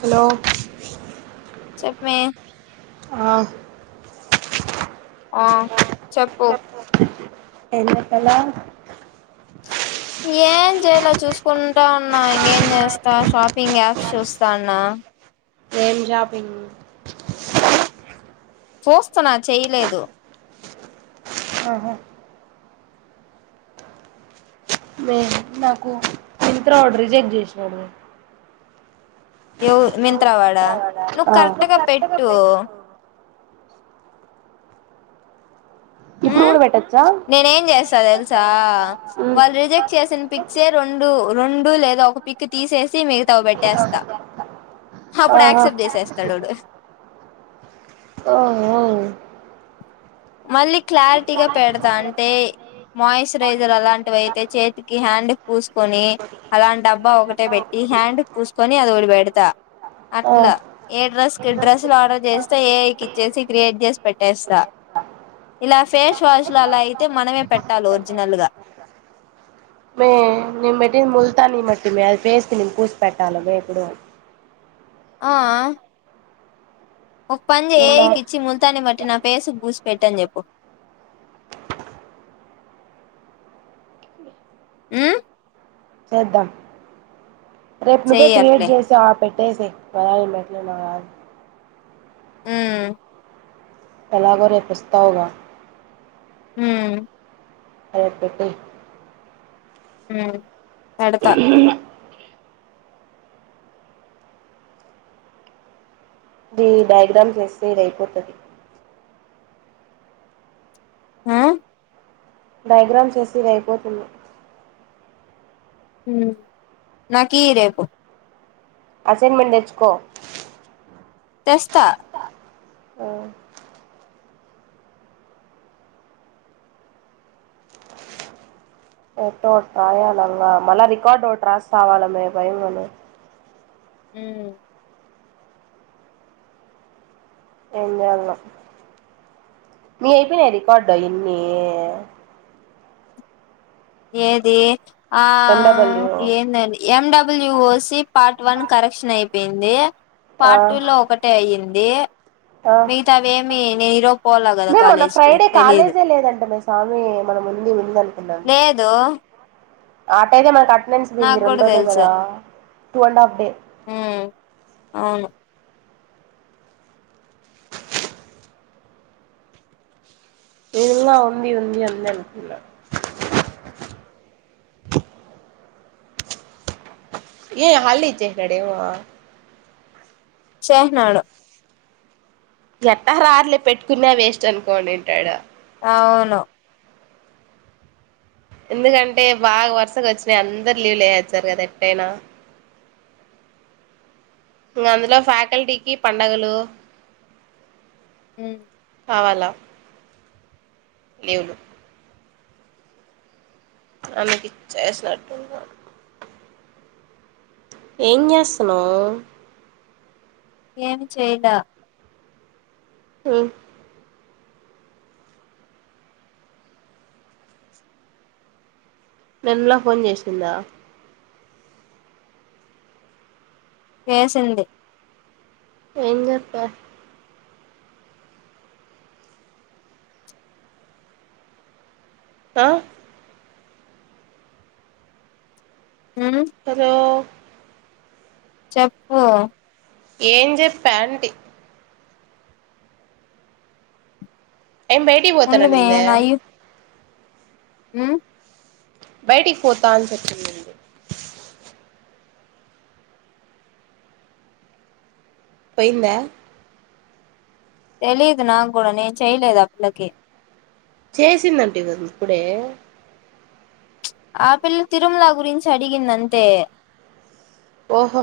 Hello చెప్పు మే ఆ ఆ చెప్పు ఎందుకలా ఏం చేయలే చూసుకుంటా ఉన్నా తాన్న ఏం షాపింగ్ చూస్తున్నా చేయలేదు ఆహా మే నాకు మింత్ర ఆర్డర్ రిజెక్ట్ జేసినాడు ఏవ మింత్రావాడ నువ్వు ఆ కరెక్ట్గా పెట్టు ఇప్పుడు కూడా బే నేనే ఏం చేస్త తెలుసా వాళ్ళు రిజెక్ట్ చేసిన పిక్సే రెండు రెండు లేదా ఒ క్ పిక్ తీసేసి మిగతావ్ పెట్టేస్తా అప్పుడు ఆహా యాక్సెప్ట్ చేసేస్తాడువాడు ఓ ఒ మళ్ళీ క్లారిటీగా పెడతా అంటే మాయిశ్చరైజర్ అలాంటివి అయితే చేతికి హ్యాండ్ డ్ పూసుకొని అలాంటి డబ్బా ఒకటే పెట్టి హ్యాండ్ పూసుకొని అది ఓకటి బేడతా ఆ అట్లా ఏ డ్రెస్ కి డ్రెస్సులు ఆర్డర్ చేస్తే ఏఐకి ఇచ్చేసి క్రియేట్ చేసి పెట్టేస్తా ఇలాస్ ఫేస్ వాష్ లో అలా అయితే మనమే పెట్టాలి ఒరిజినల్ గా మే నెను పెట్టింది ముల్తానీ మట్టిమే అది ఫేస్ కి నేను పూసి పెట్టాలమే ఇప్పుడు అ..... ఆ ఒక్ పన్ నిన్న చెయ్ కిచ్చి ముల్తాని మ నా పేస్ కి బూసి పెట్టని చెప్పు మ్.... చేద్దాం రేపు నువ్వే చెయ్యి క్రియేట్ అట్లే చేసి ఆపెయ్ కావాలని పెట్టలే నాకు రాదు ఉమ్ ఎలాగో రేప్ వేస్తావ్ గ ఉమ్ సరే పెట్టేయ్ ఉమ్ పెడతా ఇ డయాగ్రామ్స్ ఎస్తే ఇది అయిపోతది ఆ డయాగ్రామ్ ఏస్తె ఇది అయిపోతుంది ఉమ్ నాకీయి రేపు అసైన్మెంట్ తెచ్చుకో తెస్తా ఆ ఎట్టో గొట్ట రాయాలంగా మళ్ళా రికార్డు ఒటి రాస్ సవాల మే భయం గుంది ఉమ్ ఏం జేయాలనొ నీయి అయిపోనయ రికార్డ్ అయన్నీ ఏది ఆ ఎండబ్ల్యూ ఏందండి MW OC part one correction అయిపోయింది ఆ పార్ట్ టూ లో ఒకటే అయ్యింది ఆ మిగతావి ఏమి నేను ఈరోజు పోలా కదా మేమోన్న కాలేజ్ కి ఫ్రైడే తెలీదు కాలేజే లేదంటే నె సామి మ ఉంది ఉందనుకున్నం లేదు ఆట అయితే మనకి అటెండెన్స్ పోయింది నాకు రెండు రోజులే కదా టూ అండ్ హాఫ్ డే ఊమ్ అవును దినిలా ఉంది ఉంది అంద అనుకున [inaudible] ఏ హాలి డే ఇచ్చేసినాడేమో ఇచ్చెసినాడు ఎట్టారార్లే పెట్టుకునే వేస్ట్ అనుకోనింటాడు అవును ఎందుకంటే బాగా వరుసకు ఒచ్చినయి అందరు లీవలు వొచ్చారు గదా ఎట్టైనా [inaudible] ఇంగ అందులో ఫ్యాకల్టీకి పండగలు ఉమ్ కావాలా లీవులు ఆమెకిచ్చేసినట్టున్నాడు ఎంజేస్తున్నావ్ ఏమి చేయాలా ఉమ్ నిన్ లా ఫోన్ జేసిందా కేసింది ఎంజెప్పావ్ ఆ ఉమ్ అదో చెప్పు ఏం జెప్పా ఆంటీ ఏం ఉండు మే బయటికివోతననిందా నాయు ఉమ్ బయటికి పోతా అని చెప్పిందంది పొయిందా తెలిదు నాక్ గూడా నేన్ చేయలేదు ఆ పిల్లకి చేసిందంటివి గదిప్పుడే ఆ పిల్ల తిరుమలా గురించి అడిగింది అంతే ఓహో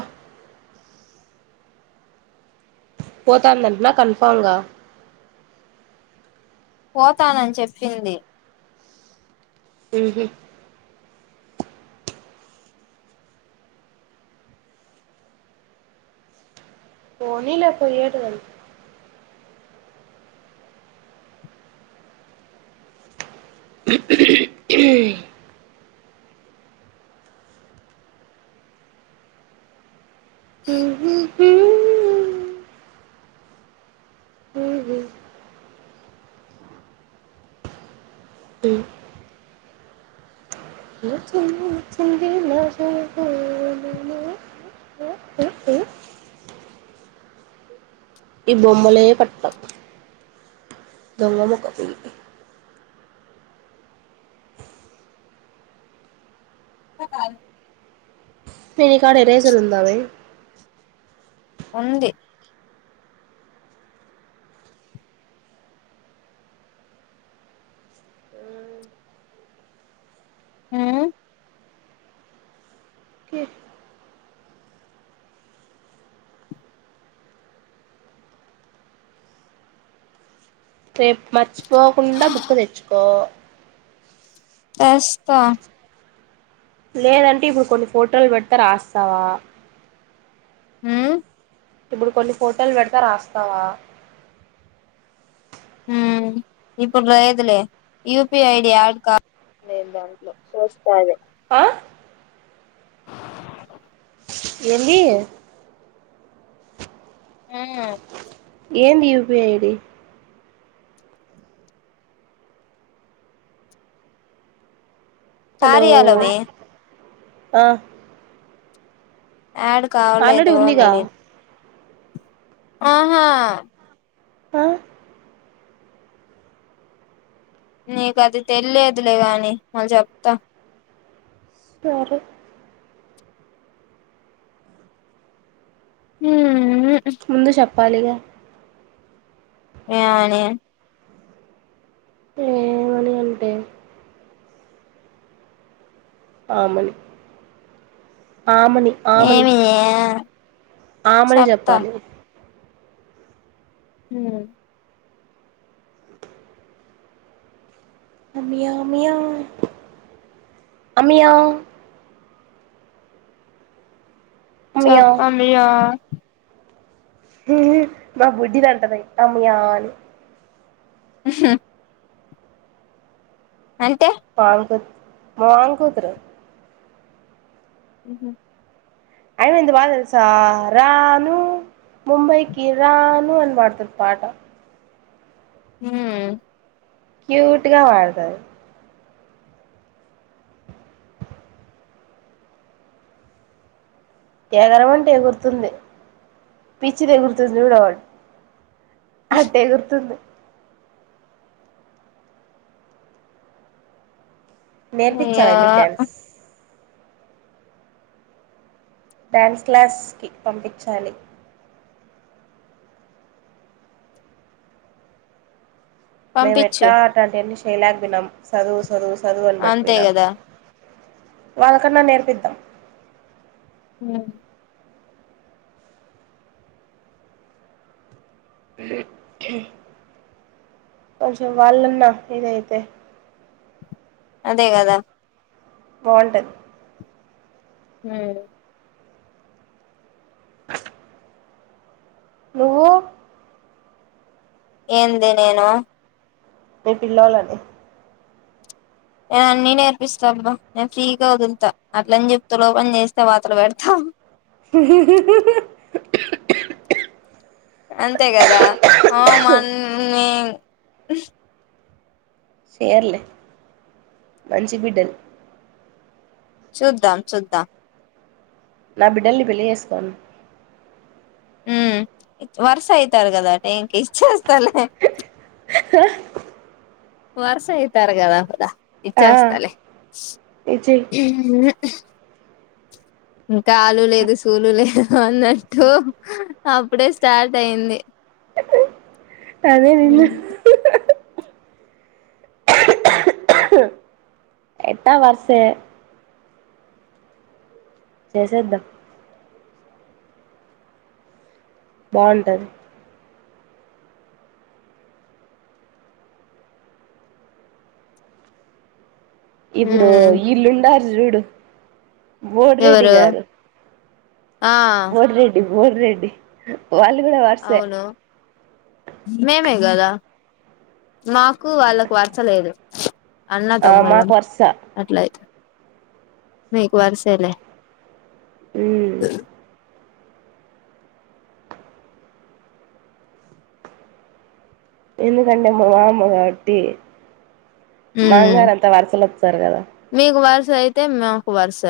పోతాందంటన కన్ఫార్గా పోతానని చెప్పింది ఉహు పోనీలే పోయేటిదది ఉహ్ ఉహ్ ఉమ్ ఉహు ఉమ్ ఊహ్మ్ ఉమ్ ఒచ్చింది ఒచ్చింది నా చినుకు ఇబొమ్మలే పట్టం దొంగ మోకపియి కాల్ ఏ నీకాడ ఏరెసర్ వుందావే ఉంది హ్మ్ రేప్ మర్చిపోకుండా బుక్ తెచ్చుకో తేస్తా లేదంటే ఇప్పుడు కొన్ని ఫోటోలు పెడితా రాస్తావా ఉమ్ ఇప్పుడు కొన్ని ఫోటోలు పెడతా రాస్తావా హు ఇప్పుడు లేదులే యుపి ఐడి ఆడ్ కా లేను దాంట్లో సుస్తాలే ఆహ్ ఏందీ హు ఏందీ యూపి ఐడి హలో కార్యలో మే ఆ ఆడ్ ఆల్రెడీ కావలేదు అని ఉందిగా అడి ఆహా ఆ నీకు అది తెలియదులే గానీ మళ్ళా చెప్తా సరే హ్మ్ ముందు చెప్పాలిగా ఏమని ఏమని అంటే ఆమని ఆమని ఆమని ఏమి ఆమని చెప్తా చెప్పాలి హ్మ్ మియావ్ మియావ్ అమియా అమియా చెప్పండి యా హు హు మా బుడ్డిదంటది అమియా అని హుహు అంతే మామ కూతురు మా మామ కూతురు ఉహూ అయిన ఎంత బాగా తెలుసా రాను ముంబైకిిరాను అని పాడుతది పాట హ్మ్ క్యూట్ గా పాడతది ఎగరమంటే ఎగురుతుంది పిచ్చిది ఎగురుతుంది చూడు అట్టే ఎగురుతుంది నేర్పించాలి అయ్యో ఆయమ్మీ కి డ్యాన్స్ డ్యాన్స్ క్లాస్ కి పంపించాలి మేము పంపించు ఎట్టా అట్టాంటియన్ని చేయలేక పోయినాం చదువు చదువు చదువు అని బట్టి అంతే పోనాం కదా వాళ్ళకన్నా నేర్పిద్దాం హు కొంచెం వాళ్ళన్నా ఇదైతే అదే కదా బాగుంటది హ్మ్ నువ్వు ఏంది నేను మీ పిల్లోలని నేను అన్ని నేర్పిస్తా అబ్బా నేను ఫ్రీగా వదులుతా అట్లని చెప్పి తులగపని చేస్తే వాతలు పెడతా [inaudible] అంతే కదా అ మ నే చేయర్లే మంచి బిడ్డలు చూద్దాం చూద్దాం నా బిడ్డల్ని పెళ్లి చేసుకోను హ్మ్ వరుస అయితారు కదా టైంకి ఇచ్చేస్తలే హ వరుసయితారుగదా అంతా ఆ ఇచ్చేస్తాలే ఇచ్చి ఇంకా ఆలు లేదు సూలు లేదు అన్నట్టు అప్పుడే స్టార్ట్ అయింది అదే నిన్న ఉమ్ ఎట్టా వర్సే చేసేద్దాం బావుంటది ఇప్పుడు ఈల్లుండారు చూడు బోడిరెడ్డి ఎవరు గారు ఆ బోర్ రెడ్డి వాళ్ళు కూడ వర్సె అవును మేమే కదా మాకు వాళ్ళకు వరసలేదు అన్న ఆ మాకు తమ్ముల్లం వరుస అట్లా అయి మీకు వార సేలె ఉమ్ ఎందు కంటె మామ్మ కాబటి ఉమ్ మాంగారత్తా వరసలు వచ్చారు కదా జయితే మాకు వరుస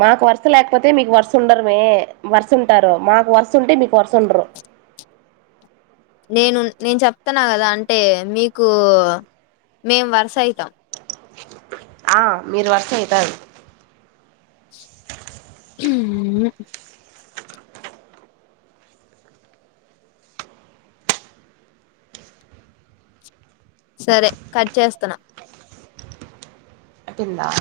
మాకు వరుస లేకపోతే మీకు వరుస ఉండరుమే వర్స ఉంటారు మాకు వర్స ఉంటే మీకు వర్స ఉండరు నేను నేను చెప్తన్న కదా అంటే మీకు మేమ్ వర్స అయితాం ఆ మీరు వర్స ఉంటారు. మ్ సరే కట్ చేస్తున్న వినబడతుందా